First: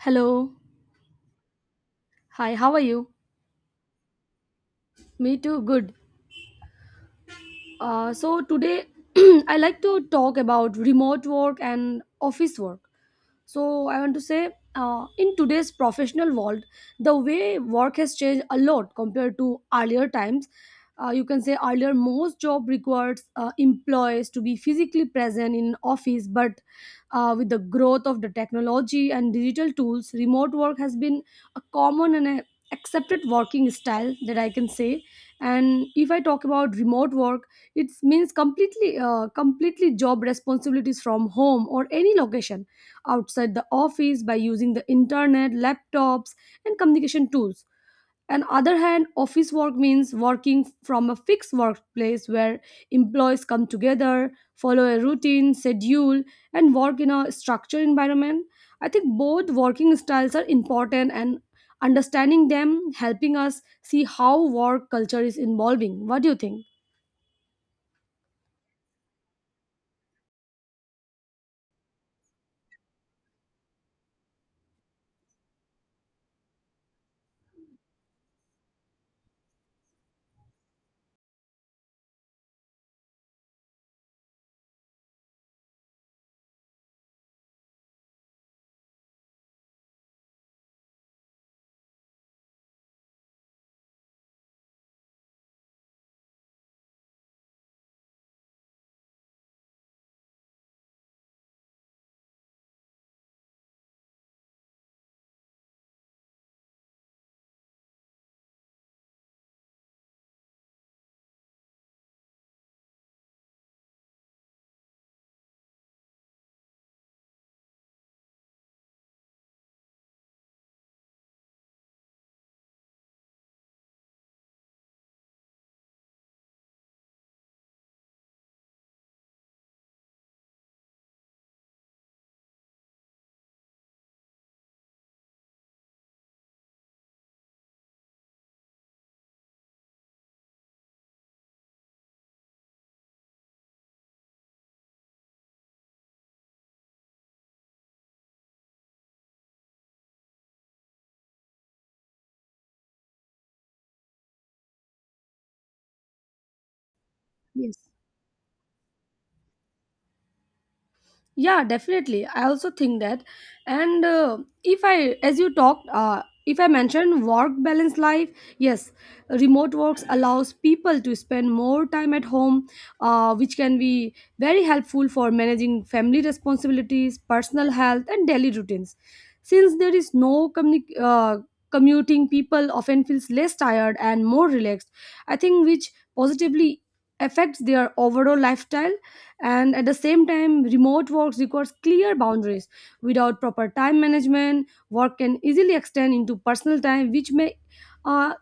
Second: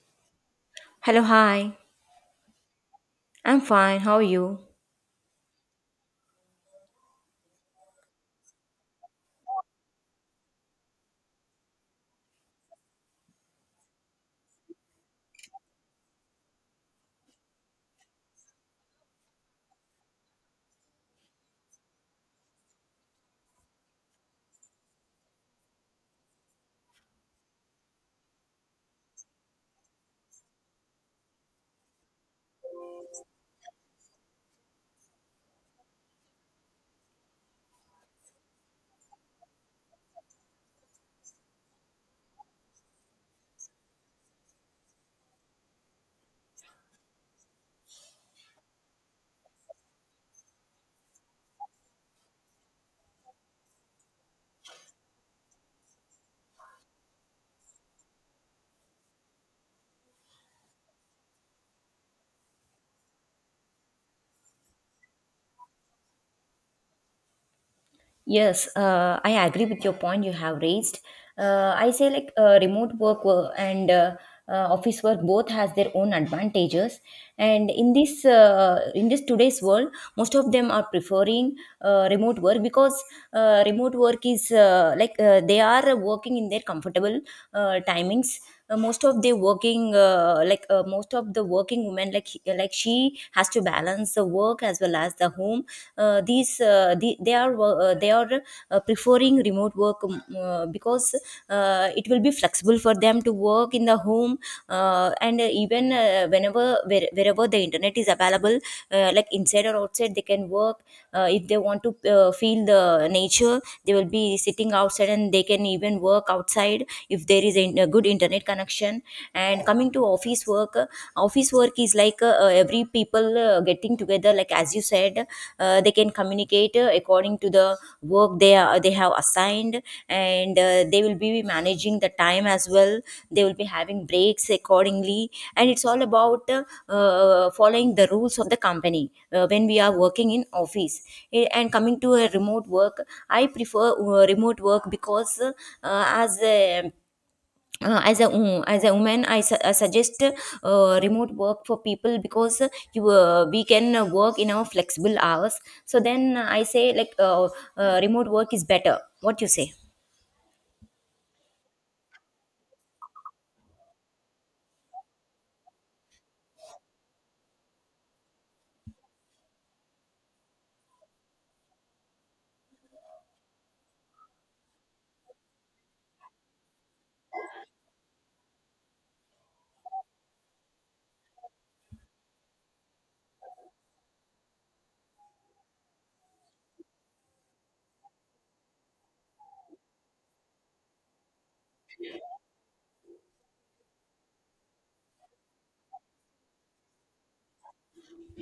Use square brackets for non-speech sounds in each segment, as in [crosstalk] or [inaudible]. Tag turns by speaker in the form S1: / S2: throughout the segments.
S1: Hello.
S2: Hello, hi.
S1: Hi, how are you?
S2: I'm fine. How are you?
S1: Me too, good. So today [clears throat] I like to talk about remote work and office work. So I want to say, in today's professional world, the way work has changed a lot compared to earlier times. You can say earlier most job requires employees to be physically present in office, but with the growth of the technology and digital tools, remote work has been a common and a accepted working style, that I can say. And if I talk about remote work, it means completely job responsibilities from home or any location outside the office by using the internet, laptops, and communication tools. On other hand, office work means working from a fixed workplace where employees come together, follow a routine, schedule, and work in a structured environment. I think both working styles are important and understanding them helping us see how work culture is evolving. What do you think?
S2: Yes, I agree with your point you have raised. I say like remote work and office work both has their own advantages, and in this today's world, most of them are preferring remote work because remote work is like, they are working in their comfortable timings. Most of the working like most of the working women, like she has to balance the work as well as the home. Uh, these the, they are wo- they are preferring remote work because it will be flexible for them to work in the home, and even wherever the internet is available, like inside or outside, they can work. If they want to feel the nature, they will be sitting outside and they can even work outside if there is an in a good internet connection. And coming to office work, office work is like every people getting together, like as you said. They can communicate according to the work they have assigned, and they will be managing the time as well. They will be having breaks accordingly, and it's all about following the rules of the company when we are working in office. And coming to a remote work, I prefer remote work because as a mm, as a woman. I suggest remote work for people because you we can work in our flexible hours. So then I say, like,
S1: Yes.
S2: remote work is better. What you say?
S1: Yeah, definitely, I also think that. And if I as you talked, if I mentioned work balance life, yes, remote works allows people to spend more time at home, which can be very helpful for managing family responsibilities, personal health, and daily routines. Since there is no commuting, people often feels less tired and more relaxed, I think, which positively affects their overall lifestyle. And at the same time, remote work requires clear boundaries. Without proper time management, work can easily extend into personal time, uh,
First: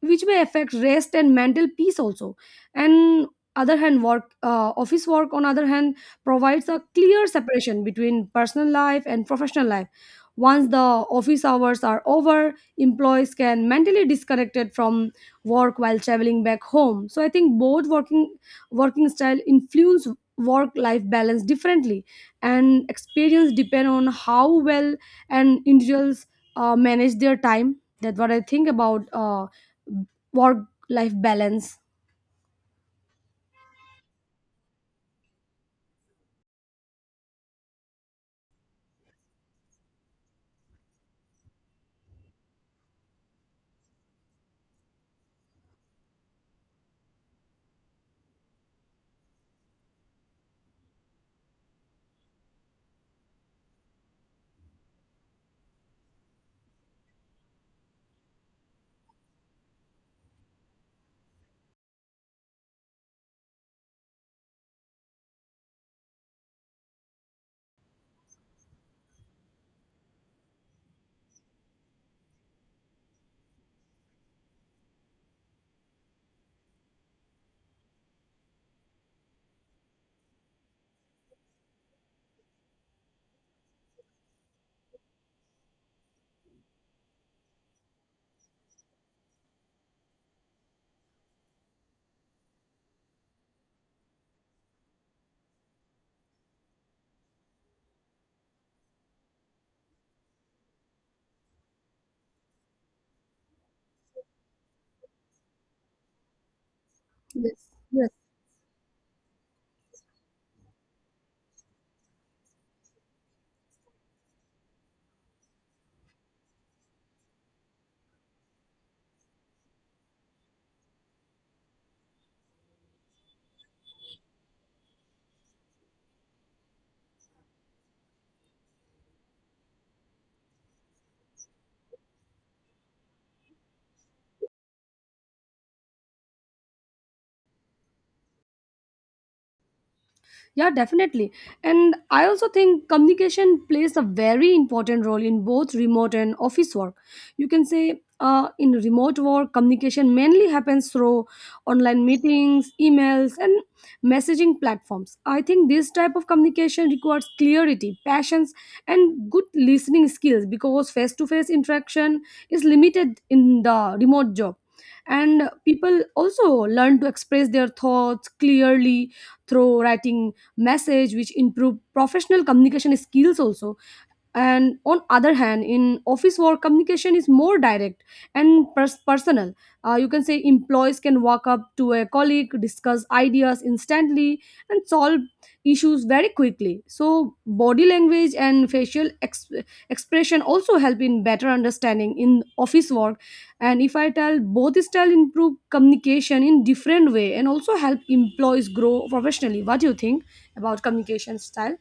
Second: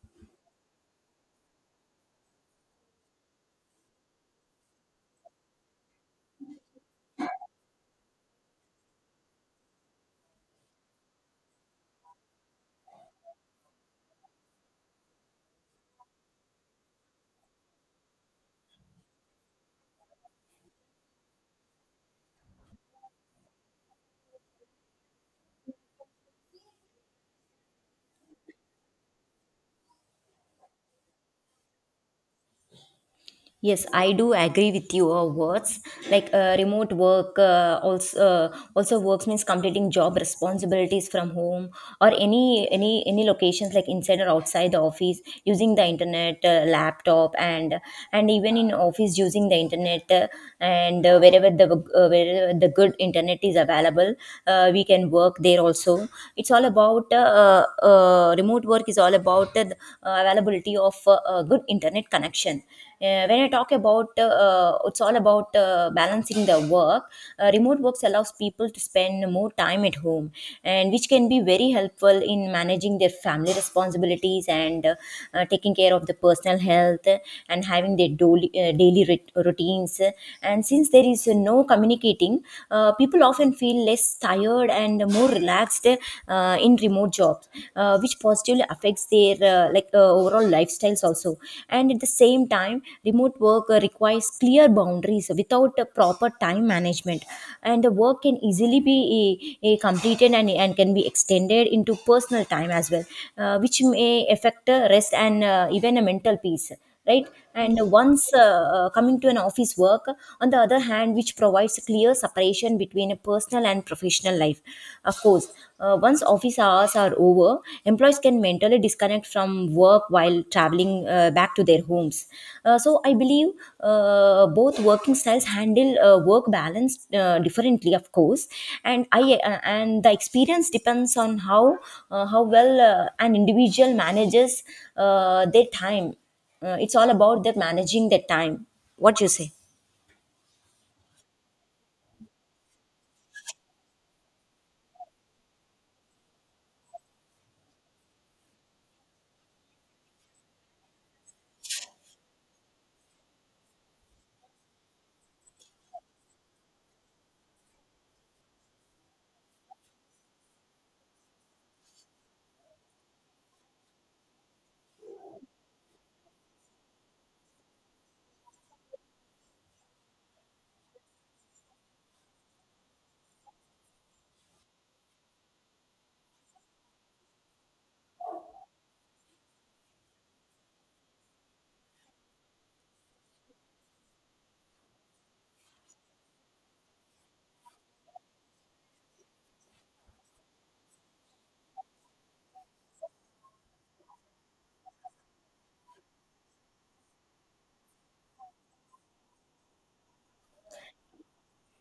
S1: which may affect rest and mental peace also. And other hand work office work on other hand provides a clear separation between personal life and professional life. Once the office hours are over, employees can mentally disconnected from work while traveling back home. So I think both working style influence work life balance differently, and experience depend on how well and individuals manage their time. That's what I think about, work life balance.
S2: Yes, I do agree with your words. Like, remote work, also works means completing job responsibilities from home or any locations like inside or outside the office, using the internet, laptop, and even in office using the internet. And wherever the good internet is available, we can work there also. It's all about remote work is all about the availability of good internet connection. When I talk about, it's all about balancing the work. Remote works allows people to spend more time at home, and which can be very helpful in managing their family responsibilities, and taking care of the personal health, and having their daily routines. And since there is no communicating, people often feel less tired and more relaxed in remote jobs, which positively affects their like, overall lifestyles also. And at the same time, remote work requires clear boundaries. Without a proper time management, and the work can easily be completed and can be extended into personal time as well, which may affect rest and even a mental peace, right?
S1: Yes,
S2: And
S1: yes.
S2: once, coming to an office work on the other hand, which provides a clear separation between a personal and professional life, of course. Once office hours are over, employees can mentally disconnect from work while traveling back to their homes. So I believe both working styles handle work balance differently, of course. And i uh, and the experience depends on how, how well an individual manages their time. It's all about the managing the time. What you say?
S1: Yeah, definitely. And I also think communication plays a very important role in both remote and office work. You can say, in remote work, communication mainly happens through online meetings, emails, and messaging platforms. I think this type of communication requires clarity, patience, and good listening skills because face to face interaction is limited in the remote job. And people also learn to express their thoughts clearly through writing message, which improve professional communication skills also. And on other hand, in office work, communication is more direct and personal. You can say employees can walk up to a colleague, discuss ideas instantly, and solve issues very quickly. So body language and facial expression also help in better understanding in office work. And if I tell, both style improve communication in different way, and also help employees grow professionally. What do you think about communication style?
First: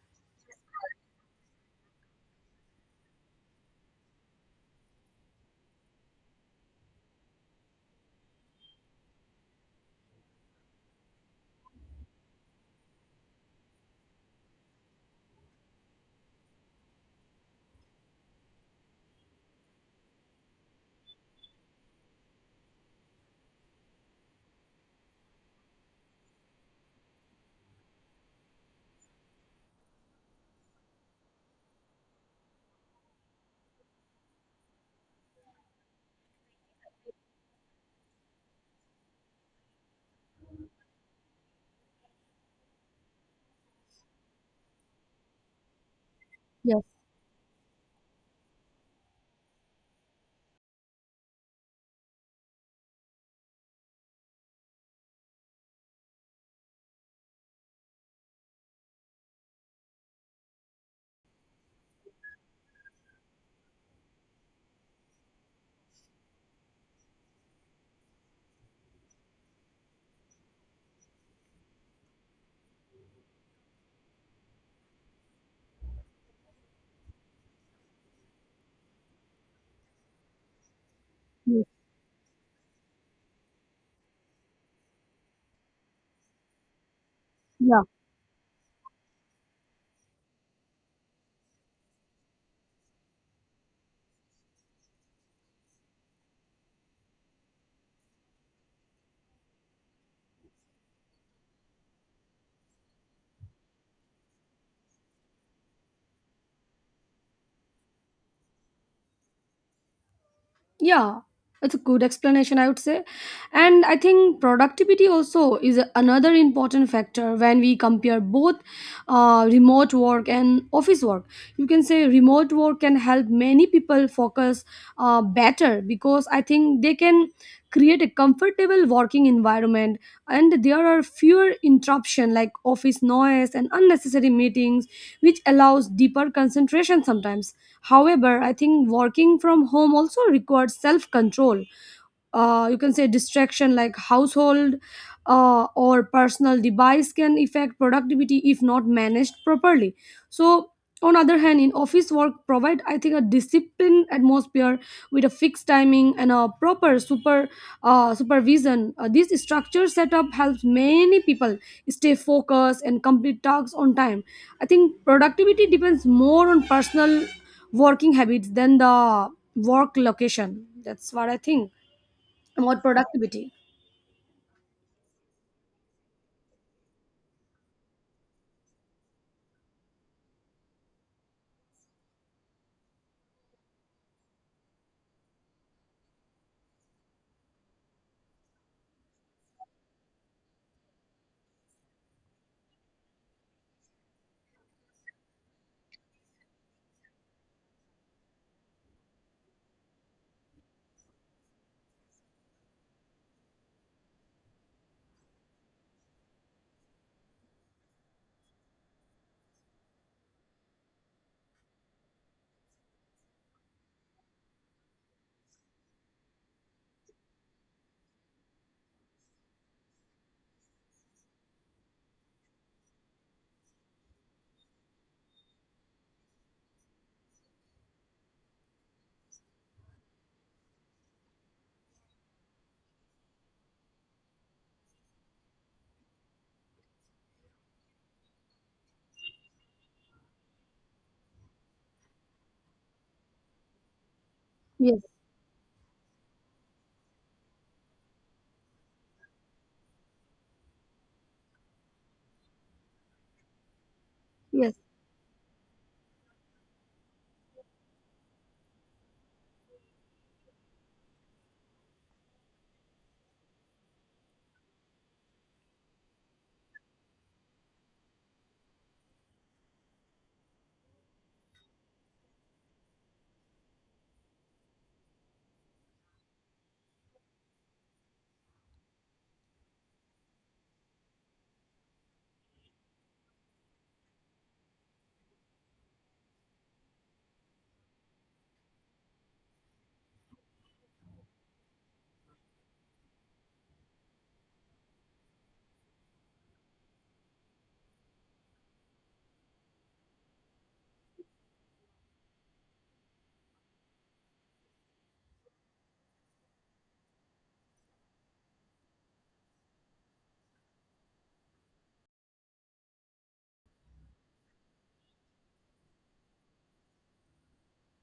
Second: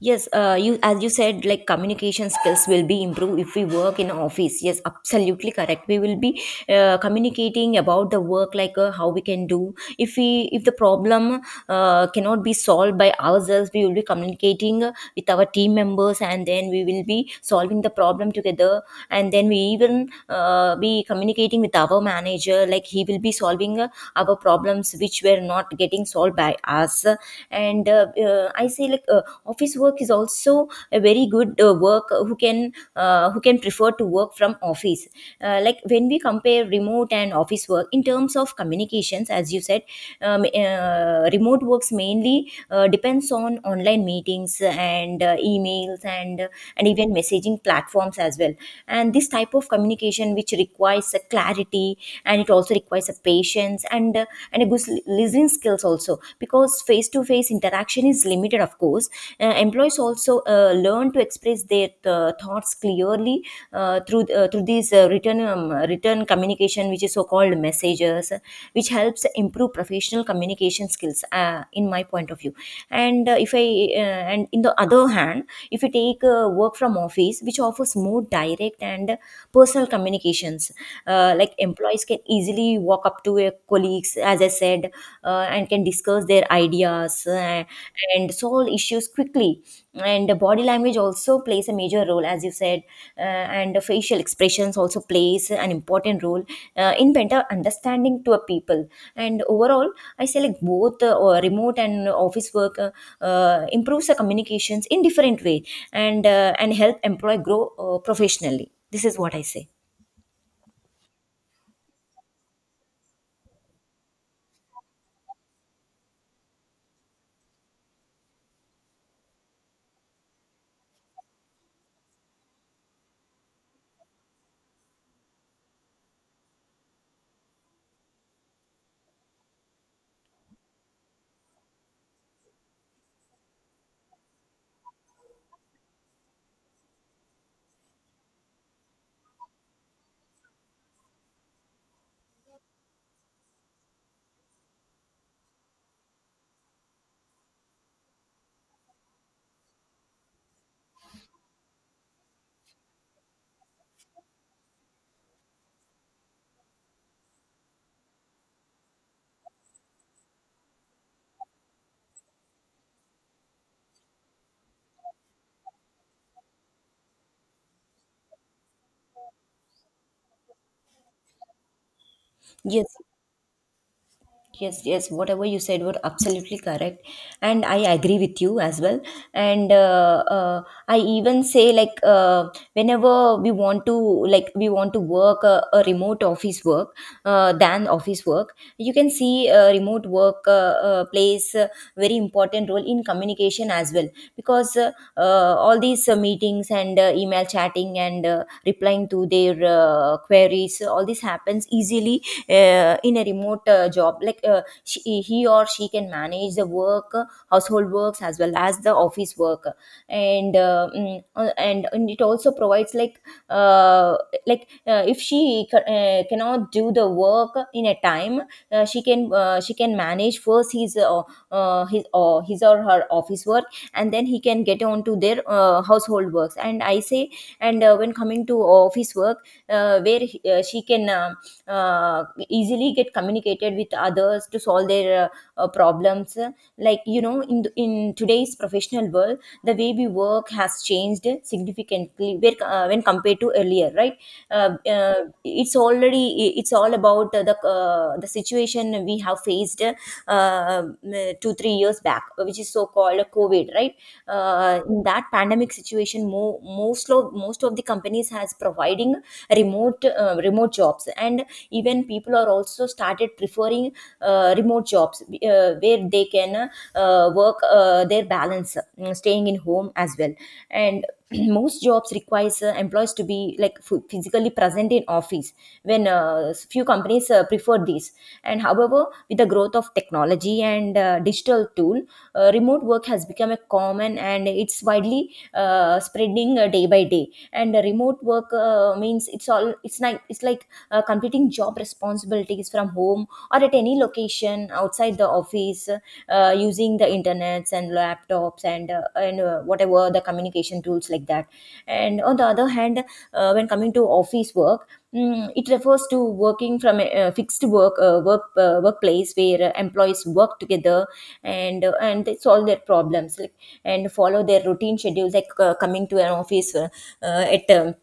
S2: Yes, you as you said, like communication skills will be improved if we work in office. Yes, absolutely correct. We will be communicating about the work, like, how we can do. If the problem cannot be solved by ourselves, we will be communicating with our team members, and then we will be solving the problem together. And then we even be communicating with our manager, like, he will be solving our problems which were not getting solved by us. And I say, like, office work is also a very good work, who can prefer to work from office. Like, when we compare remote and office work in terms of communications, as you said, remote works mainly depends on online meetings and emails, and
S1: Yes,
S2: and even messaging platforms as well. And this type of communication which requires a clarity, and it also requires a patience, and a good listening skills also, because face to face interaction is limited, of course. Employees also learn to express their thoughts clearly through these written communication, which is so called messages, which helps improve professional communication skills, in my point of view. And uh, if i uh, and in the other hand, if you take work from office, which offers more direct and personal communications. Like,
S1: yes,
S2: employees can easily walk up to your colleagues, as I said, and can discuss their ideas
S1: yeah.
S2: and solve issues quickly. And the body language also plays a major role, as you said, and the facial expressions also plays an important role in better understanding to a people. And overall, I say, like, both or remote and office work improves the communications in different way, and help employee grow professionally. This is what I say.
S1: Yeah, that's a good explanation, I would say. And I think productivity also is another important factor when we compare both, remote work and office work. You can say remote work can help many people focus better, because I think they can create a comfortable working environment, and there are fewer interruption like office noise and unnecessary meetings, which allows deeper concentration sometimes. However, I think working from home also requires self control. You can say distraction like household, or personal device can affect productivity if not managed properly. So on other hand, in office work provide, I think, a disciplined atmosphere with a fixed timing and a proper supervision. This structure setup helps many people stay focused and complete tasks on time. I think productivity depends more on personal working habits than the work location. That's what I think, more
S2: Yes.
S1: productivity.
S2: Yes, yes, whatever you said were absolutely correct, and I agree with you as well. And I even say, like, whenever we want to, like, we want to work a remote office work than office work. You can see, remote work plays a very very important role in communication as well, because all these meetings and email chatting and replying to their queries, all this happens easily in a remote job. Like, he or she can manage the work, household works as well as the office work. And it also provides, like, uh, like, if cannot do the work in a time, she can manage first his his or her office work, and then he can get on to their household works, and I say. And when coming to office work, where she can easily get communicated with others to solve their problems. Like, in in today's professional world, the way we work has changed significantly, when compared to earlier, right?
S1: Yes,
S2: It's all about the situation we have faced, two three years back, which is so called COVID, right?
S1: yes,
S2: In that pandemic situation, most of the companies has providing remote jobs, and even people are also started preferring remote jobs, where they can work their balance staying in home as well. And [clears throat] most jobs requires employees to be, like, physically present in office, when, few companies prefer this. And, however, with the growth of technology and digital tool, remote work has become a common and it's widely spreading day by day. And remote work means, it's like completing job responsibilities from home or at any location outside the office, using the internets and laptops, and whatever the communication tools, like that. And on the other hand, when coming to office work, it refers to working from a fixed workplace where employees work together, and they solve their problems, like, and follow their routine schedule, like, coming to an office at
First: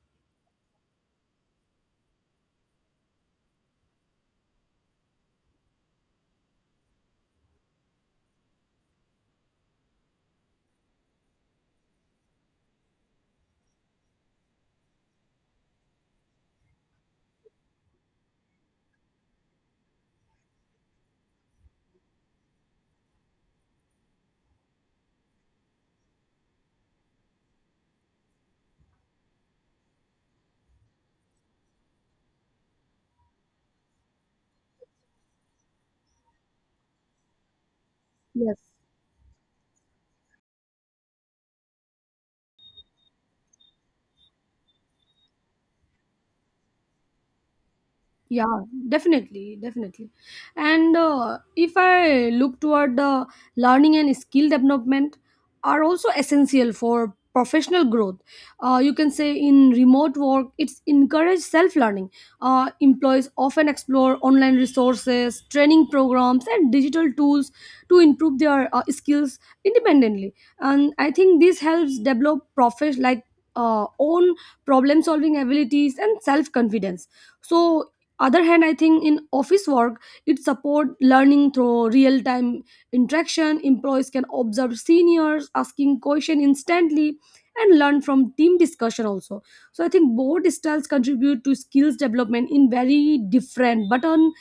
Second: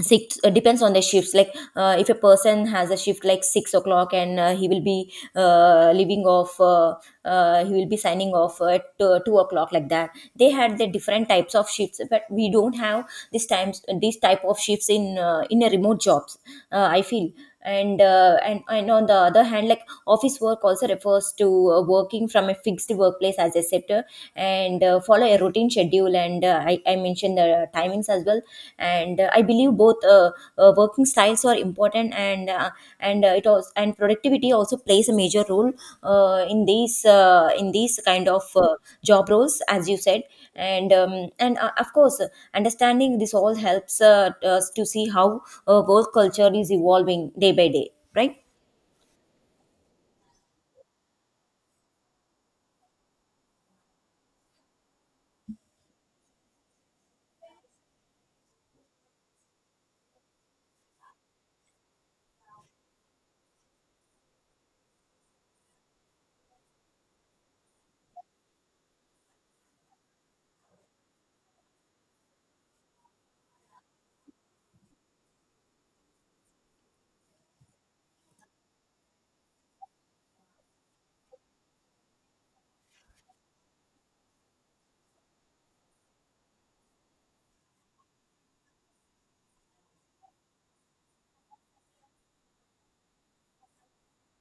S2: six depends on the shifts. Like, if a person has a shift like 6 o'clock, and he will be leaving off, he will be signing off at 2 o'clock, like that. They had the different types of shifts, but we don't have these type of shifts in a remote jobs, I feel. And on the other hand, like, office work also refers to working from a fixed workplace as a sector, and follow a routine schedule, and I mentioned the timings as well. And I believe both working styles are important, and productivity also plays a major role in these kind of
S1: yes.
S2: job roles as you said. And of course, understanding this all helps us to see how work culture is evolving day by day, right?
S1: Yeah, definitely, definitely. And if I look toward the learning and skill development are also essential for professional growth. You can say in remote work, it's encouraged self-learning. Employees often explore online resources, training programs, and digital tools to improve their, skills independently. And I think this helps develop profession like, own problem-solving abilities and self-confidence. So other hand, I think, in office work, it support learning through real time interaction. Employees can observe seniors asking question instantly and learn from team discussion also. So I think both styles contribute to skills development in very different,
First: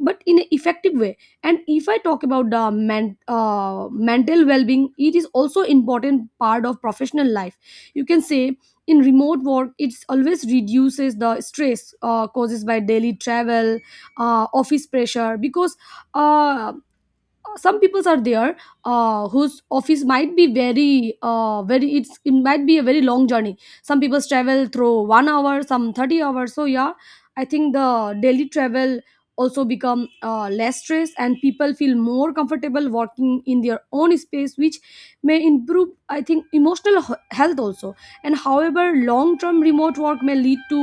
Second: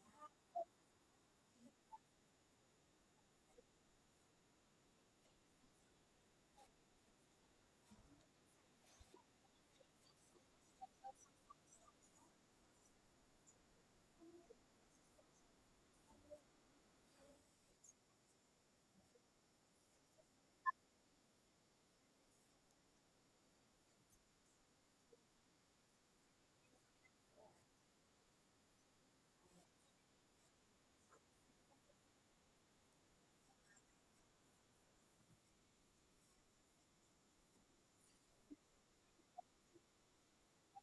S1: but in an effective way. And if I talk about the mental well-being, it is also important part of professional life. You can say in remote work it always reduces the stress causes by daily travel, office pressure, because uh, some peoples are there, whose office might be very, very, it might be a very long journey. Some people travel through 1 hour, some 30 hours, so yeah, I think the daily travel also become less stress, and people feel more comfortable working in their own space, which may improve, I think, emotional health also. And however, long term remote work may lead to,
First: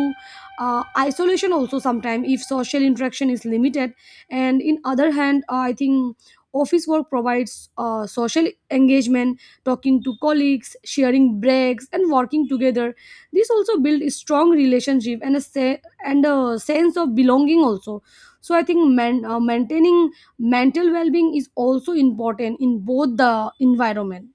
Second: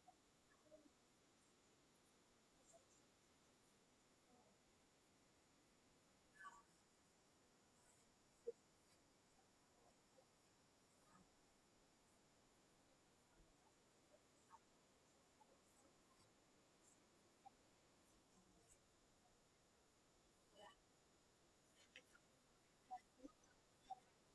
S1: isolation also sometimes if social interaction is limited. And in other hand, I think office work provides, social engagement, talking to colleagues, sharing breaks, and working together. This also build a strong relationship and and a sense of belonging also. So I think maintaining mental well-being is also important in both the environment.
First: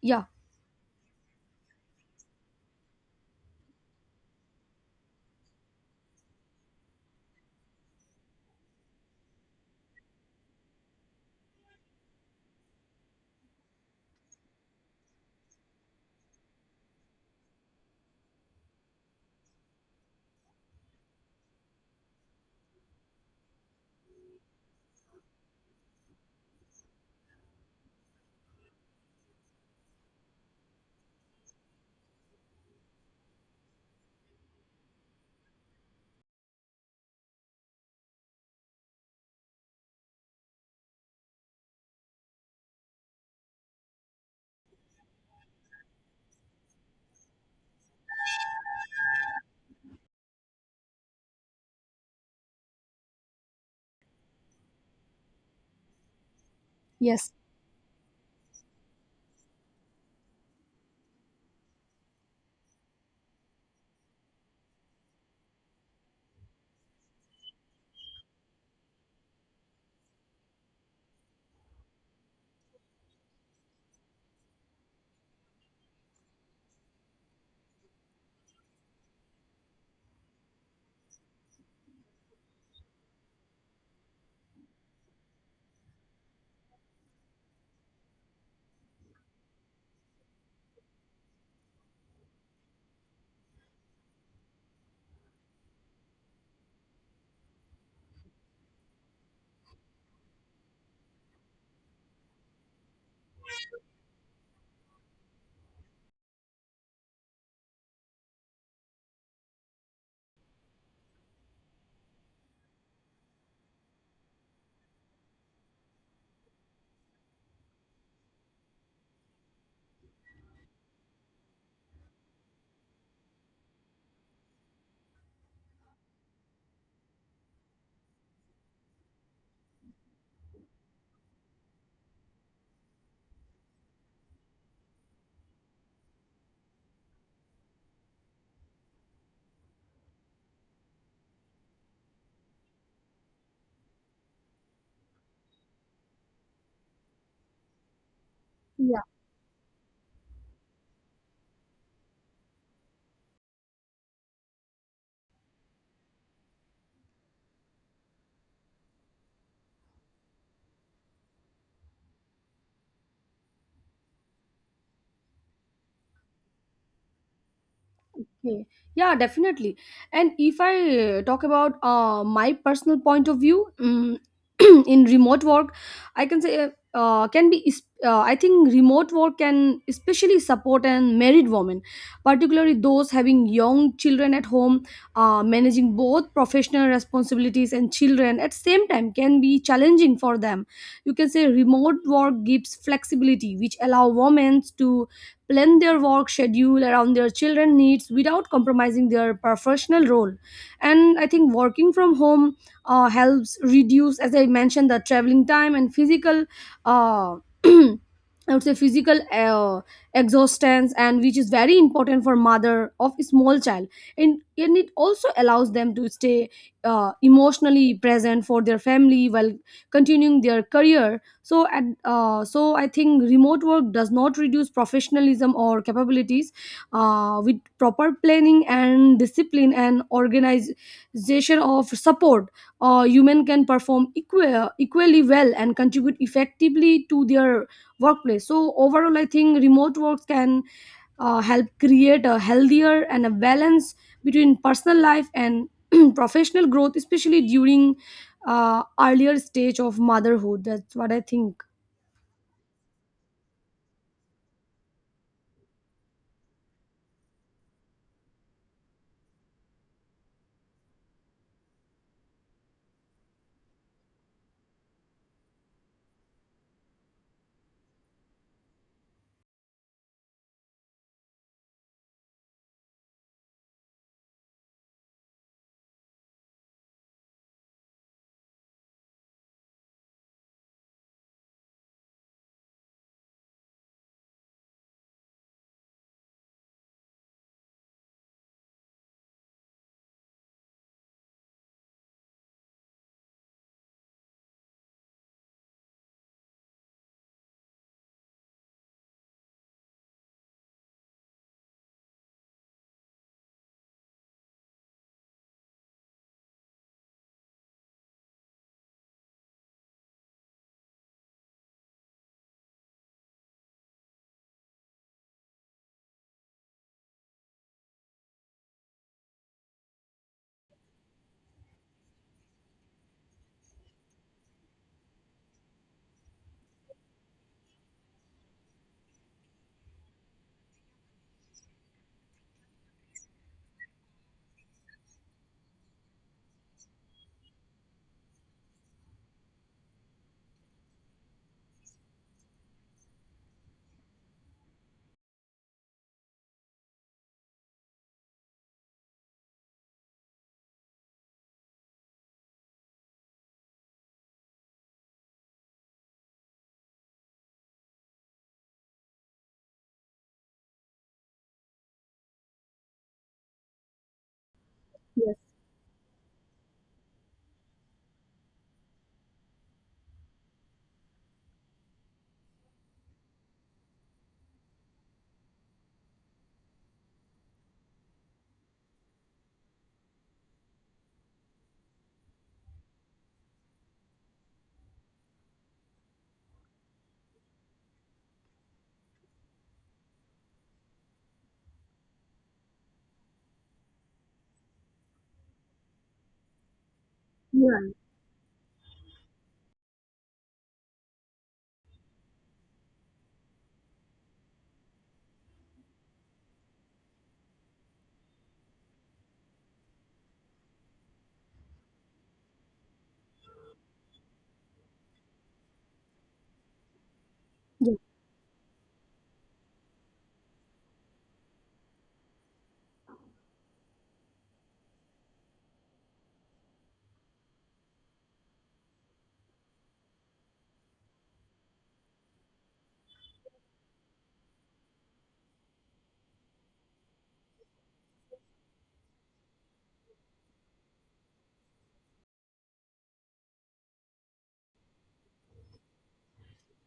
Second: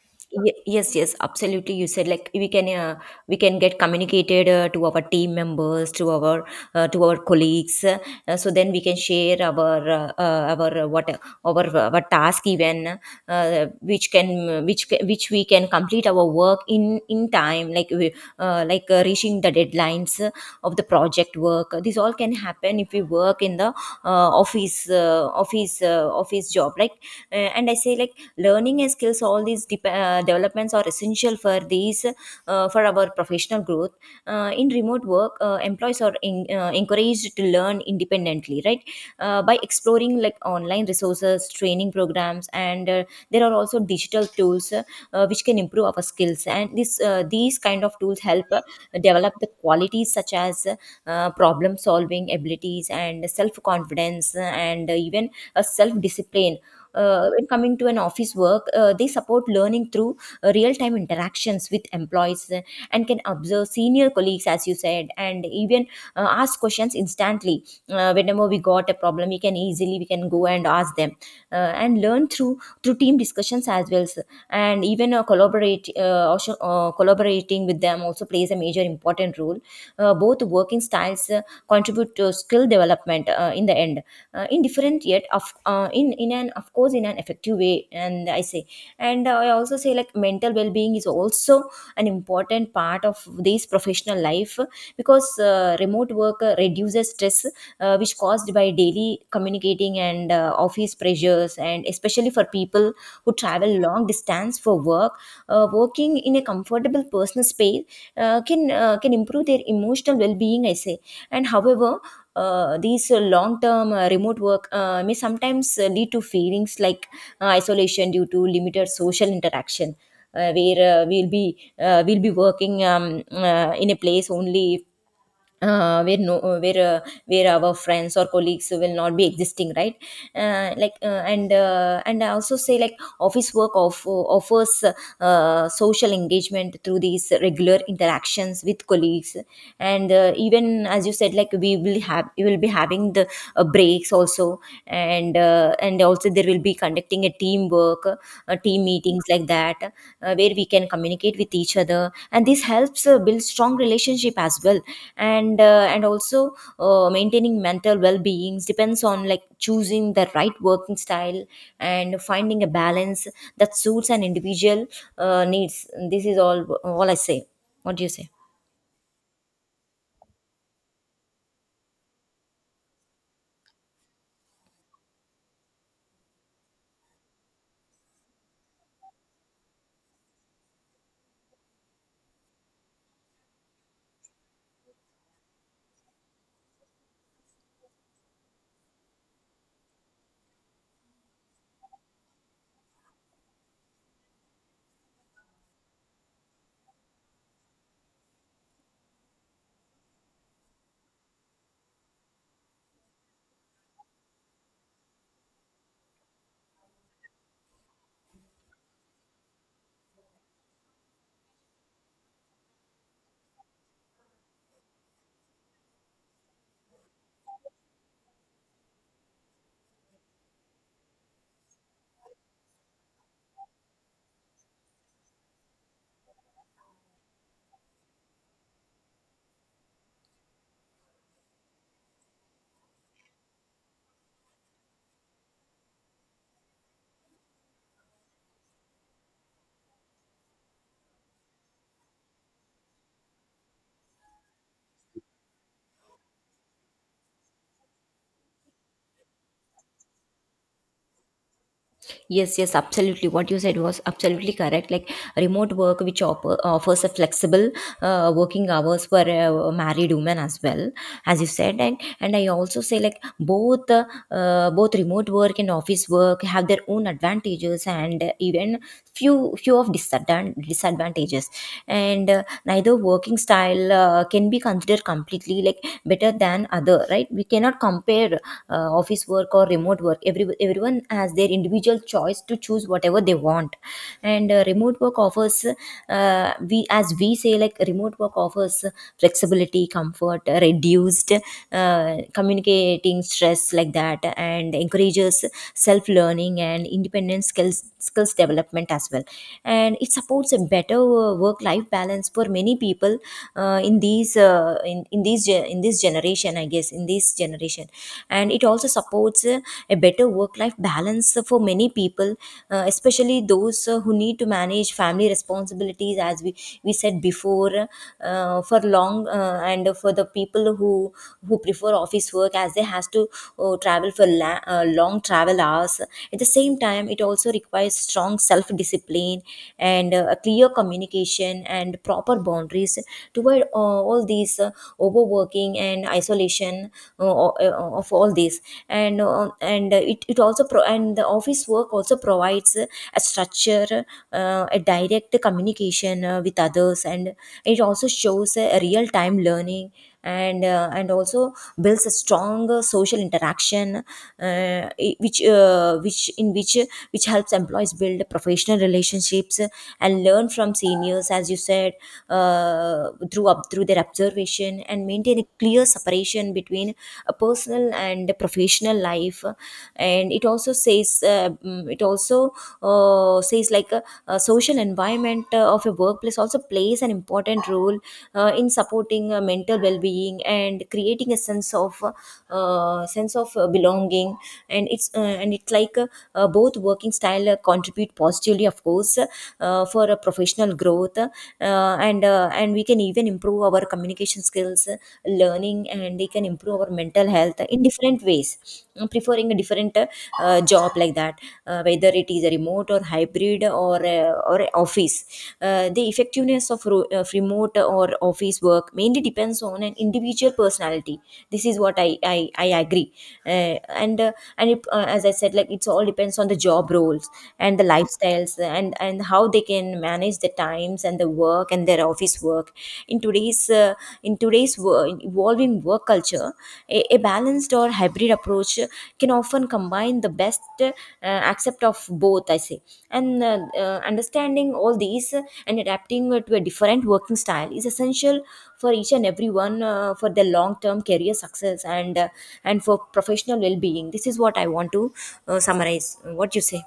S1: Yeah.
S2: Yes, yes, absolutely. You said like we can, we can get communicated to our team members, to our colleagues, so then we can share our what our task, even which can, which we can complete our work in time, like we, reaching the deadlines of the project work. This all can happen if we work in the office of his, of his job, like. Uh, and I say like learning and skills, all these dep developments are essential for these, for our professional growth. Uh, in remote work, employees are encouraged to learn independently, right? Uh, by exploring like online resources, training programs, and there are also digital tools, which can improve our skills. And this these kind of tools help develop the qualities, abilities such as problem solving abilities and self confidence, and even a self discipline. Uh,
S1: Yes.
S2: when coming to an office work, they support learning through real time interactions with employees, and can observe senior colleagues, as you said, and even ask questions instantly. Whenever we got a problem, we can easily, we can go and ask them, uh, and learn through team discussions as well, sir. And even even collaborate, collaborating with them also plays a major important role. Both working styles contribute to skill development in the end, in different yet of in an of course in an effective way. And I say, and I also say like mental well-being is also an important part of this professional life, because remote work reduces stress which caused by daily communicating commuting and office pressures, and especially for people who travel long distance for work. Uh, working in a comfortable personal space can improve their emotional well-being, I say. And however, these long-term remote work may sometimes lead to feelings like isolation due to limited social interaction, where we'll be working, in a place only where no where where our friends or colleagues will not be existing, right? Uh, and I also say like office work offers social engagement through these regular interactions with colleagues, and even as you said like we will be having the breaks also. And and also there will be conducting a teamwork, team
S1: Yeah.
S2: meetings like that, where we can communicate with each other, and this helps build strong relationship as well. And also maintaining mental well being depends on like choosing the right working style and finding a balance that suits an individual needs. This is all I say. What do you say?
S1: Okay. Yeah, definitely. And if I, talk about, my personal point of view, [clears throat] in remote work, I can say, uh, can be. is- I think remote work can especially support and married women, particularly those having young children at home. Managing both professional responsibilities and children at same time can be challenging for them. You can say remote work gives flexibility, which allow women to plan their work schedule around their children needs without compromising their professional role. And I think working from home helps reduce, as I mentioned, the traveling time and physical, uh, [clears throat] I would say physical exhaustion, and which is very important for mother of a small child. And it also allows them to stay emotionally present for their family while continuing their career. So I think remote work does not reduce professionalism or capabilities. With proper planning and discipline and organization of support, human can perform equally well and contribute effectively to their workplace. So overall, I think remote work can help create a healthier and a balance between personal life and [clears throat] professional growth, especially during earlier stage of motherhood. That's what I think.
S2: Yes, yes, absolutely. What you said was absolutely correct. Like remote work, which offers a flexible working hours for married women as well, as you said. And I also say like both remote work and office work have their own advantages, and even few of disadvantages, and neither working style can be considered completely like better than other, right? We cannot compare office work or remote work. Every everyone has their individual choice to choose whatever they want. And remote work offers, we as we say like remote work offers flexibility, comfort, reduced communicating stress like that, and encourages self learning and independent skills development as well, and it supports a better work life balance for many people in these ge- in this generation, I guess. In this generation medicine and it also supports a better work life balance for many people, especially those who need to manage family responsibilities, as we said before, for long. Uh, and for the people who prefer office work as they has to travel for long travel hours, at the same time it also requires strong self discipline and a clear communication and proper boundaries to avoid all these overworking, overthinking, and isolation of all this. And and the office work also provides a structure, a direct communication with others, and it also shows a real time learning, and also builds a strong social interaction which which helps employees build professional relationships and learn from seniors, as you said, through to up through their observation, and
S1: Yes,
S2: maintain a clear separation between a personal and a professional life. And it also says mm, It also says like a social environment of a workplace also plays an important role in supporting mental well-being and creating a sense of belonging. And it's like Both working style contribute positively, of course, for a professional growth, and we can even improve our communication skills, learning, and we can improve our mental health in
S1: you're
S2: different ways, preferring a different job like that, whether it is a remote or hybrid or a office. Uh, the effectiveness of remote or office work mainly depends on an individual personality. This is what I agree. uh, as I said like it's all depends on the job roles and the
S1: right.
S2: lifestyles, and how they can manage the times and the work and their office work. in today's uh, in today's evolving work culture, a balanced or hybrid approach can often combine the best accept of both, I say. And uh, uh, understanding all these and adapting to a different working style is essential for each and everyone, for their long term career success, and and for professional well being. This is what I want to summarize. What you say?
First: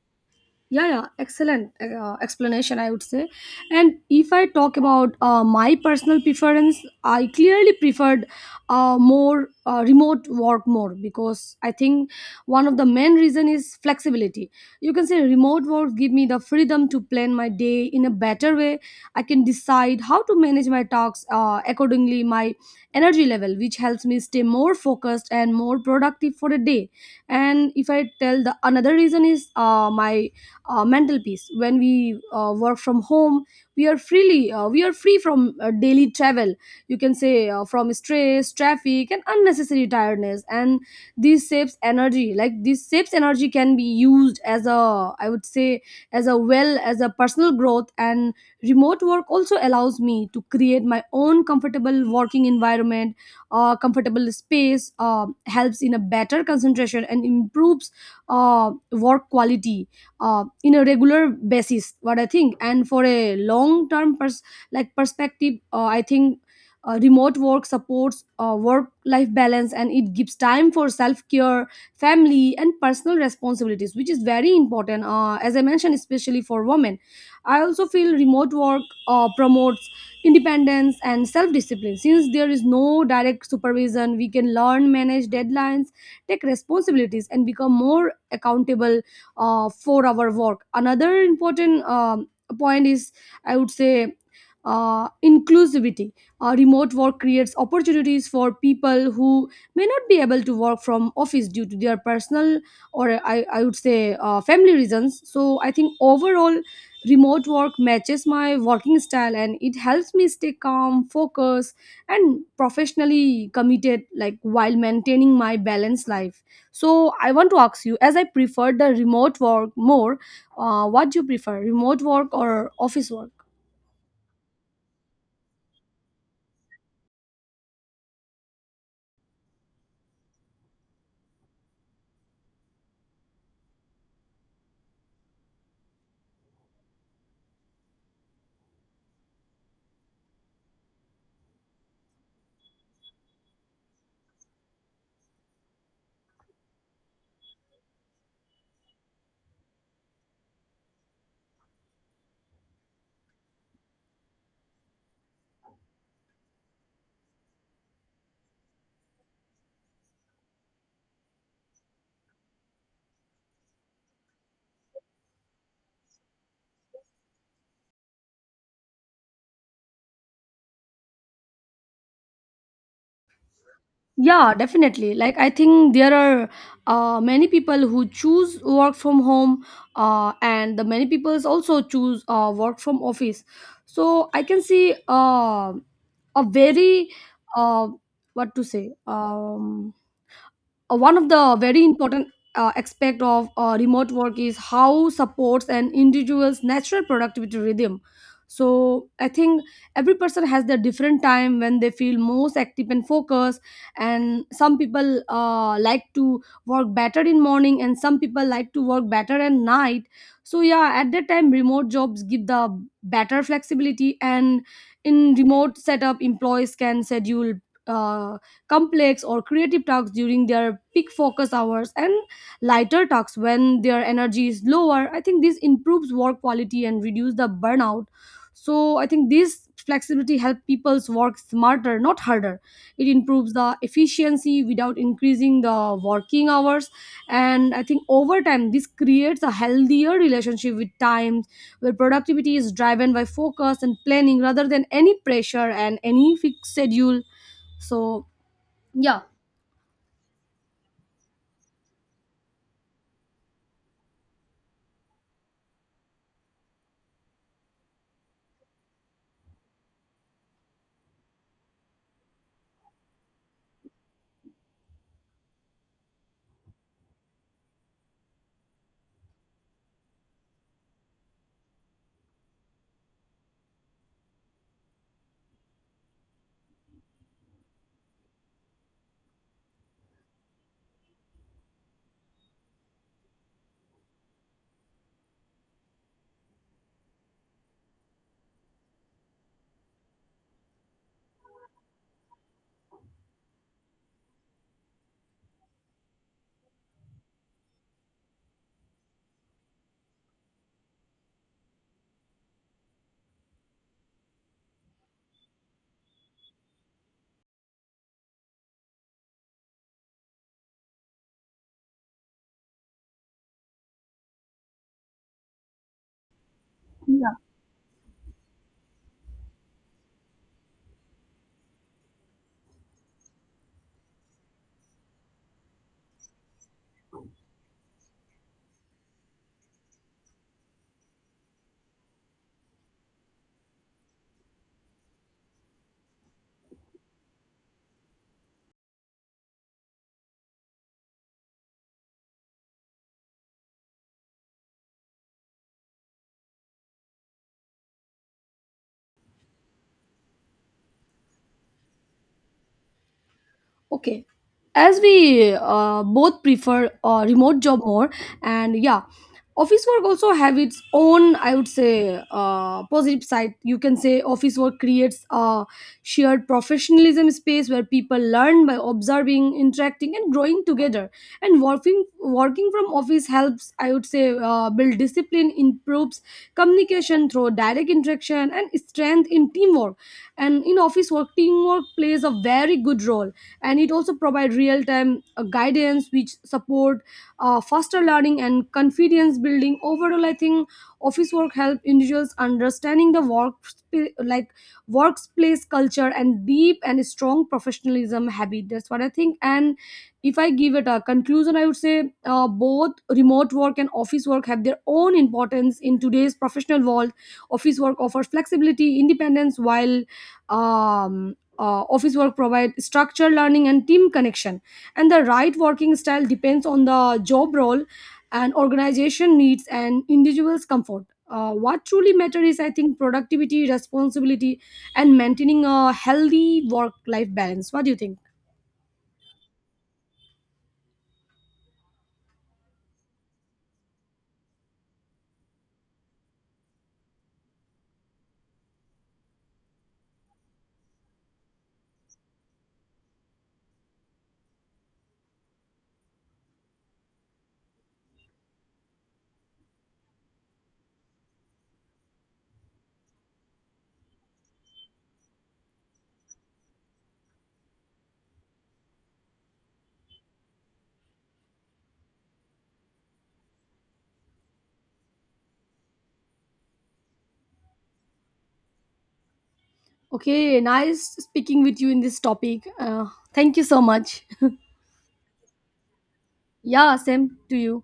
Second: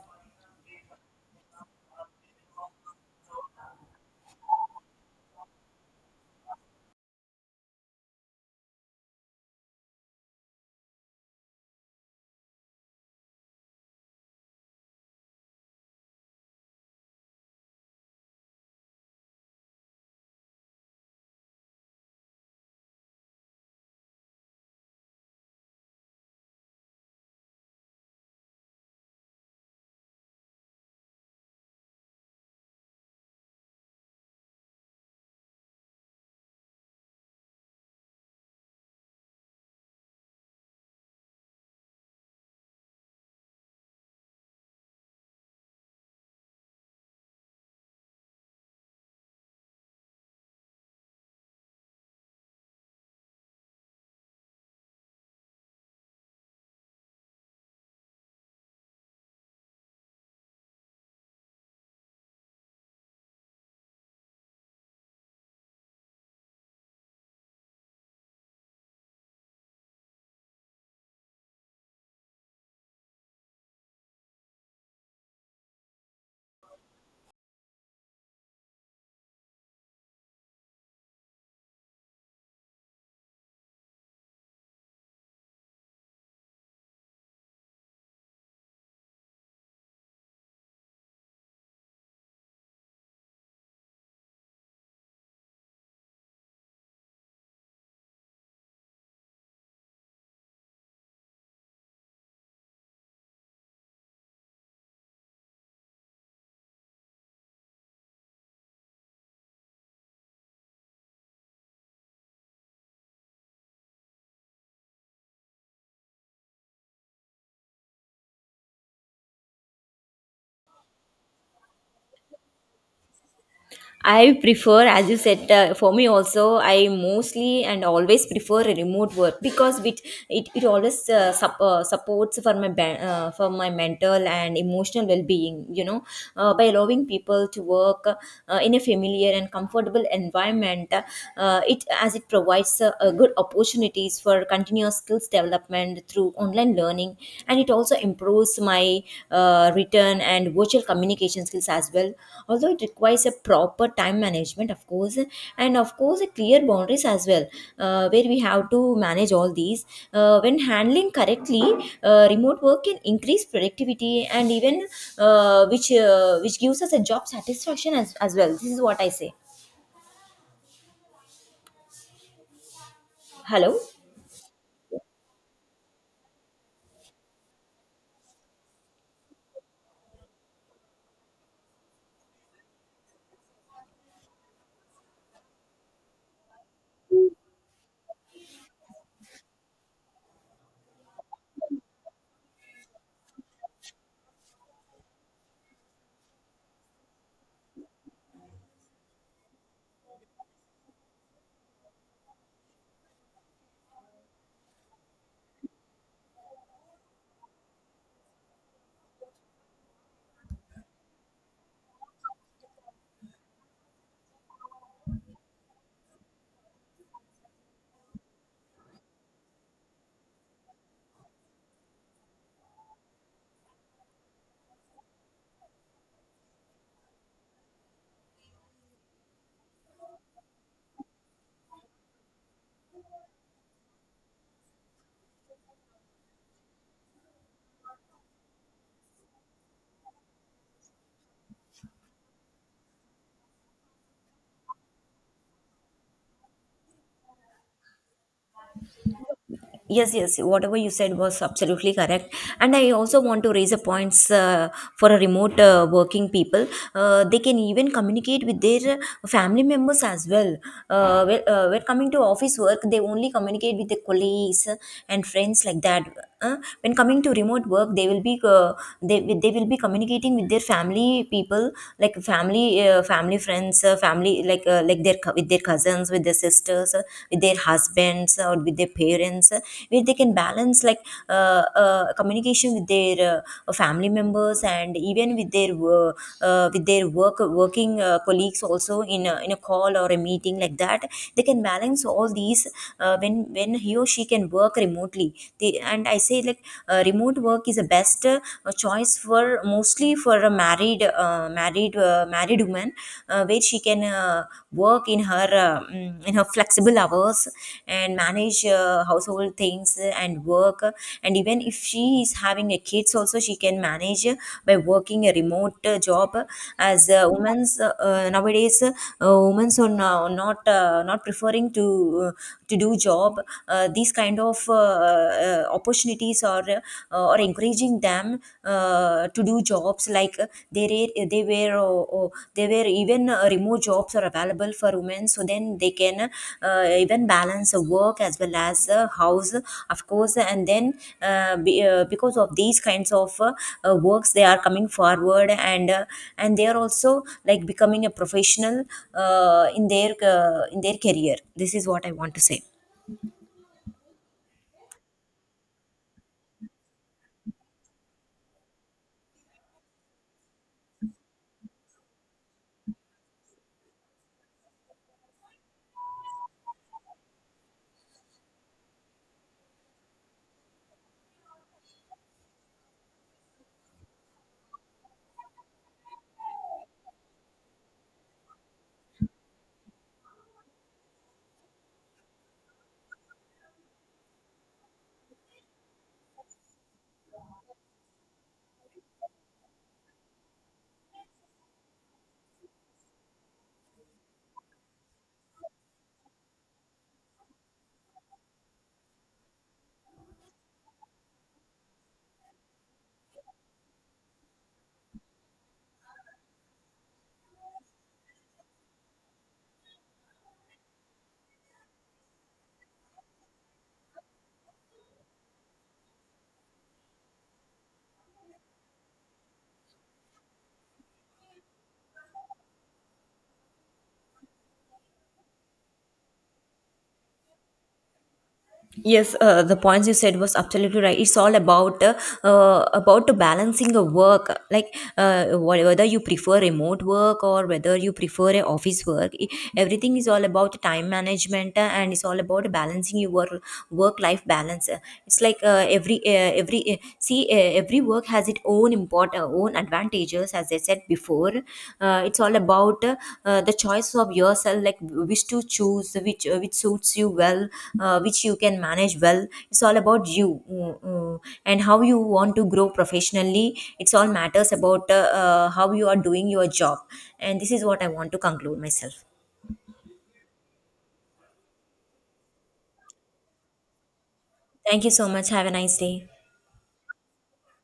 S1: Yeah, yeah, excellent explanation, I would say. And if I talk about my personal preference, I clearly preferred, more remote work more, because I think one of the main reason is flexibility. You can say remote work give me the freedom to plan my day in a better way. I can decide how to manage my tasks, accordingly my energy level, which helps me stay more focused and more productive for the day. And if I tell, the another reason is my mental peace. When we work from home, we are free from daily travel. You can say, from stress, traffic, and unnecessary tiredness. And this saves energy can be used as a, I would say, as a well as a personal growth. And remote work also allows me to create my own comfortable working environment. Comfortable space helps in a better concentration and improves work quality in a regular basis, what I think. And for a long term perspective, I think remote work supports, work life balance, and it gives time for self care, family, and personal responsibilities, which is very important, as I mentioned, especially for women. I also feel remote work promotes independence and self discipline. Since there is no direct supervision, we can learn manage deadlines, take responsibilities, and become more accountable. 4 hour work, another important point is, I would say, inclusivity. Remote work creates opportunities for people who may not be able to work from office due to their personal, I would say family reasons. So I think overall remote work matches my working style, and it helps me stay calm, focused, and professionally committed like, while maintaining my balanced life. So I want to ask you, as I prefer the remote work more, what do you prefer, remote work or office work?
S2: I prefer, as you said, for me also, I mostly and always prefer a remote work because it always supports for my for my mental and emotional well being, you know. Uh, by allowing people to work in a familiar and comfortable environment, it as it provides a good opportunities for continuous skills development through online learning, and it also improves my written and virtual communication skills as well. Although it requires a proper time management, of course, and of course a clear boundaries as well, where we have to manage all these. Uh, when handling correctly, remote work can increase productivity and even which gives us a job satisfaction as well. This is what I say. Hello?
S1: Yeah, definitely. Like I think there are, many people who choose work from home, and the many people also choose work from office. So I can see, a very, uh, what to say. One of the very important aspect of remote work is how supports an individual's natural productivity rhythm. So I think every person has their different time when they feel most active and focused. And some people like to work better in morning, and some people like to work better at night. So yeah, at that time, remote jobs give the better flexibility. And in remote setup, employees can schedule uh, complex or creative tasks during their peak focus hours, and lighter tasks when their energy is lower. I think this improves work quality and reduce the burnout. So I think this flexibility helps people's work smarter, not harder. It improves the efficiency without increasing the working hours. And I think over time this creates a healthier relationship with time, where productivity is driven by focus and planning rather than any pressure and any fixed schedule. So 要。
S2: Yes, yes, whatever you said was absolutely correct. And I also want to raise a points for a remote working people. They can even communicate with their family members as well. Uh, when coming to office work, they only communicate with their colleagues and friends like that. When coming to remote work, they will be communicating with their family people, like family, family friends, family, like their with their cousins, with their sisters, with their husbands, or with their parents, where they can balance like communication with their family members, and even with their with their work working colleagues also in a call or a meeting like that. They can balance all these when he or she can work remotely, they, and I say like remote work is the best choice for, mostly for a married married woman, where she can work in her in her flexible hours, and manage household things, and work, and even if she is having a kids also, she can manage by working a remote job. As women's nowadays, women's are now not not preferring uh, to do job, these kind of opportunities are or encouraging them to do jobs, like they they were even remote jobs are available for women, so then they can even balance work as well as house, of course. And then because of these kinds of works, they are coming forward, and and they are also like becoming a professional in their career. This is what I want to say.
S1: Okay. As we both prefer remote job more, and yeah, office work also have its own, I would say, positive side. You can say office work creates a shared professionalism space where people learn by observing, interacting, and growing together. And working from office helps, I would say, build discipline, improves communication through direct interaction, and strength in teamwork. And in office work, teamwork plays a very good role, and it also provides real-time guidance which support faster learning and confidence building. Overall, I think office work help individuals understanding the work, like workplace culture, and deep and strong professionalism habit. That's what I think. And if I give it a conclusion, I would say, both remote work and office work have their own importance in today's professional world. Office work offers flexibility, independence, while um, office work provide structure, learning, and team connection. And the right working style depends on the job role and organization needs and individuals comfort. What truly matters is, I think, productivity, responsibility, and maintaining a healthy work life balance. What do you think?
S2: Yes, the points you said was absolutely right. It's all about balancing the work, like whether you prefer remote work or whether you prefer a office work. I- Everything is all about time management, and it's all about balancing your work life balance. It's like every work has its own importance spot, our own advantages, as I said before. Uh, it's all about the choice of yourself, like which to choose, which suits you well, which you can manage well. It's all about you, mm, mm, and how you want to grow professionally. It's all matters about how you are doing your job, and this is what I want to conclude myself.
S1: Okay, nice speaking with you in this topic. Thank you so much.
S2: Thank you so much, have a nice day.
S1: Yeah, same to you.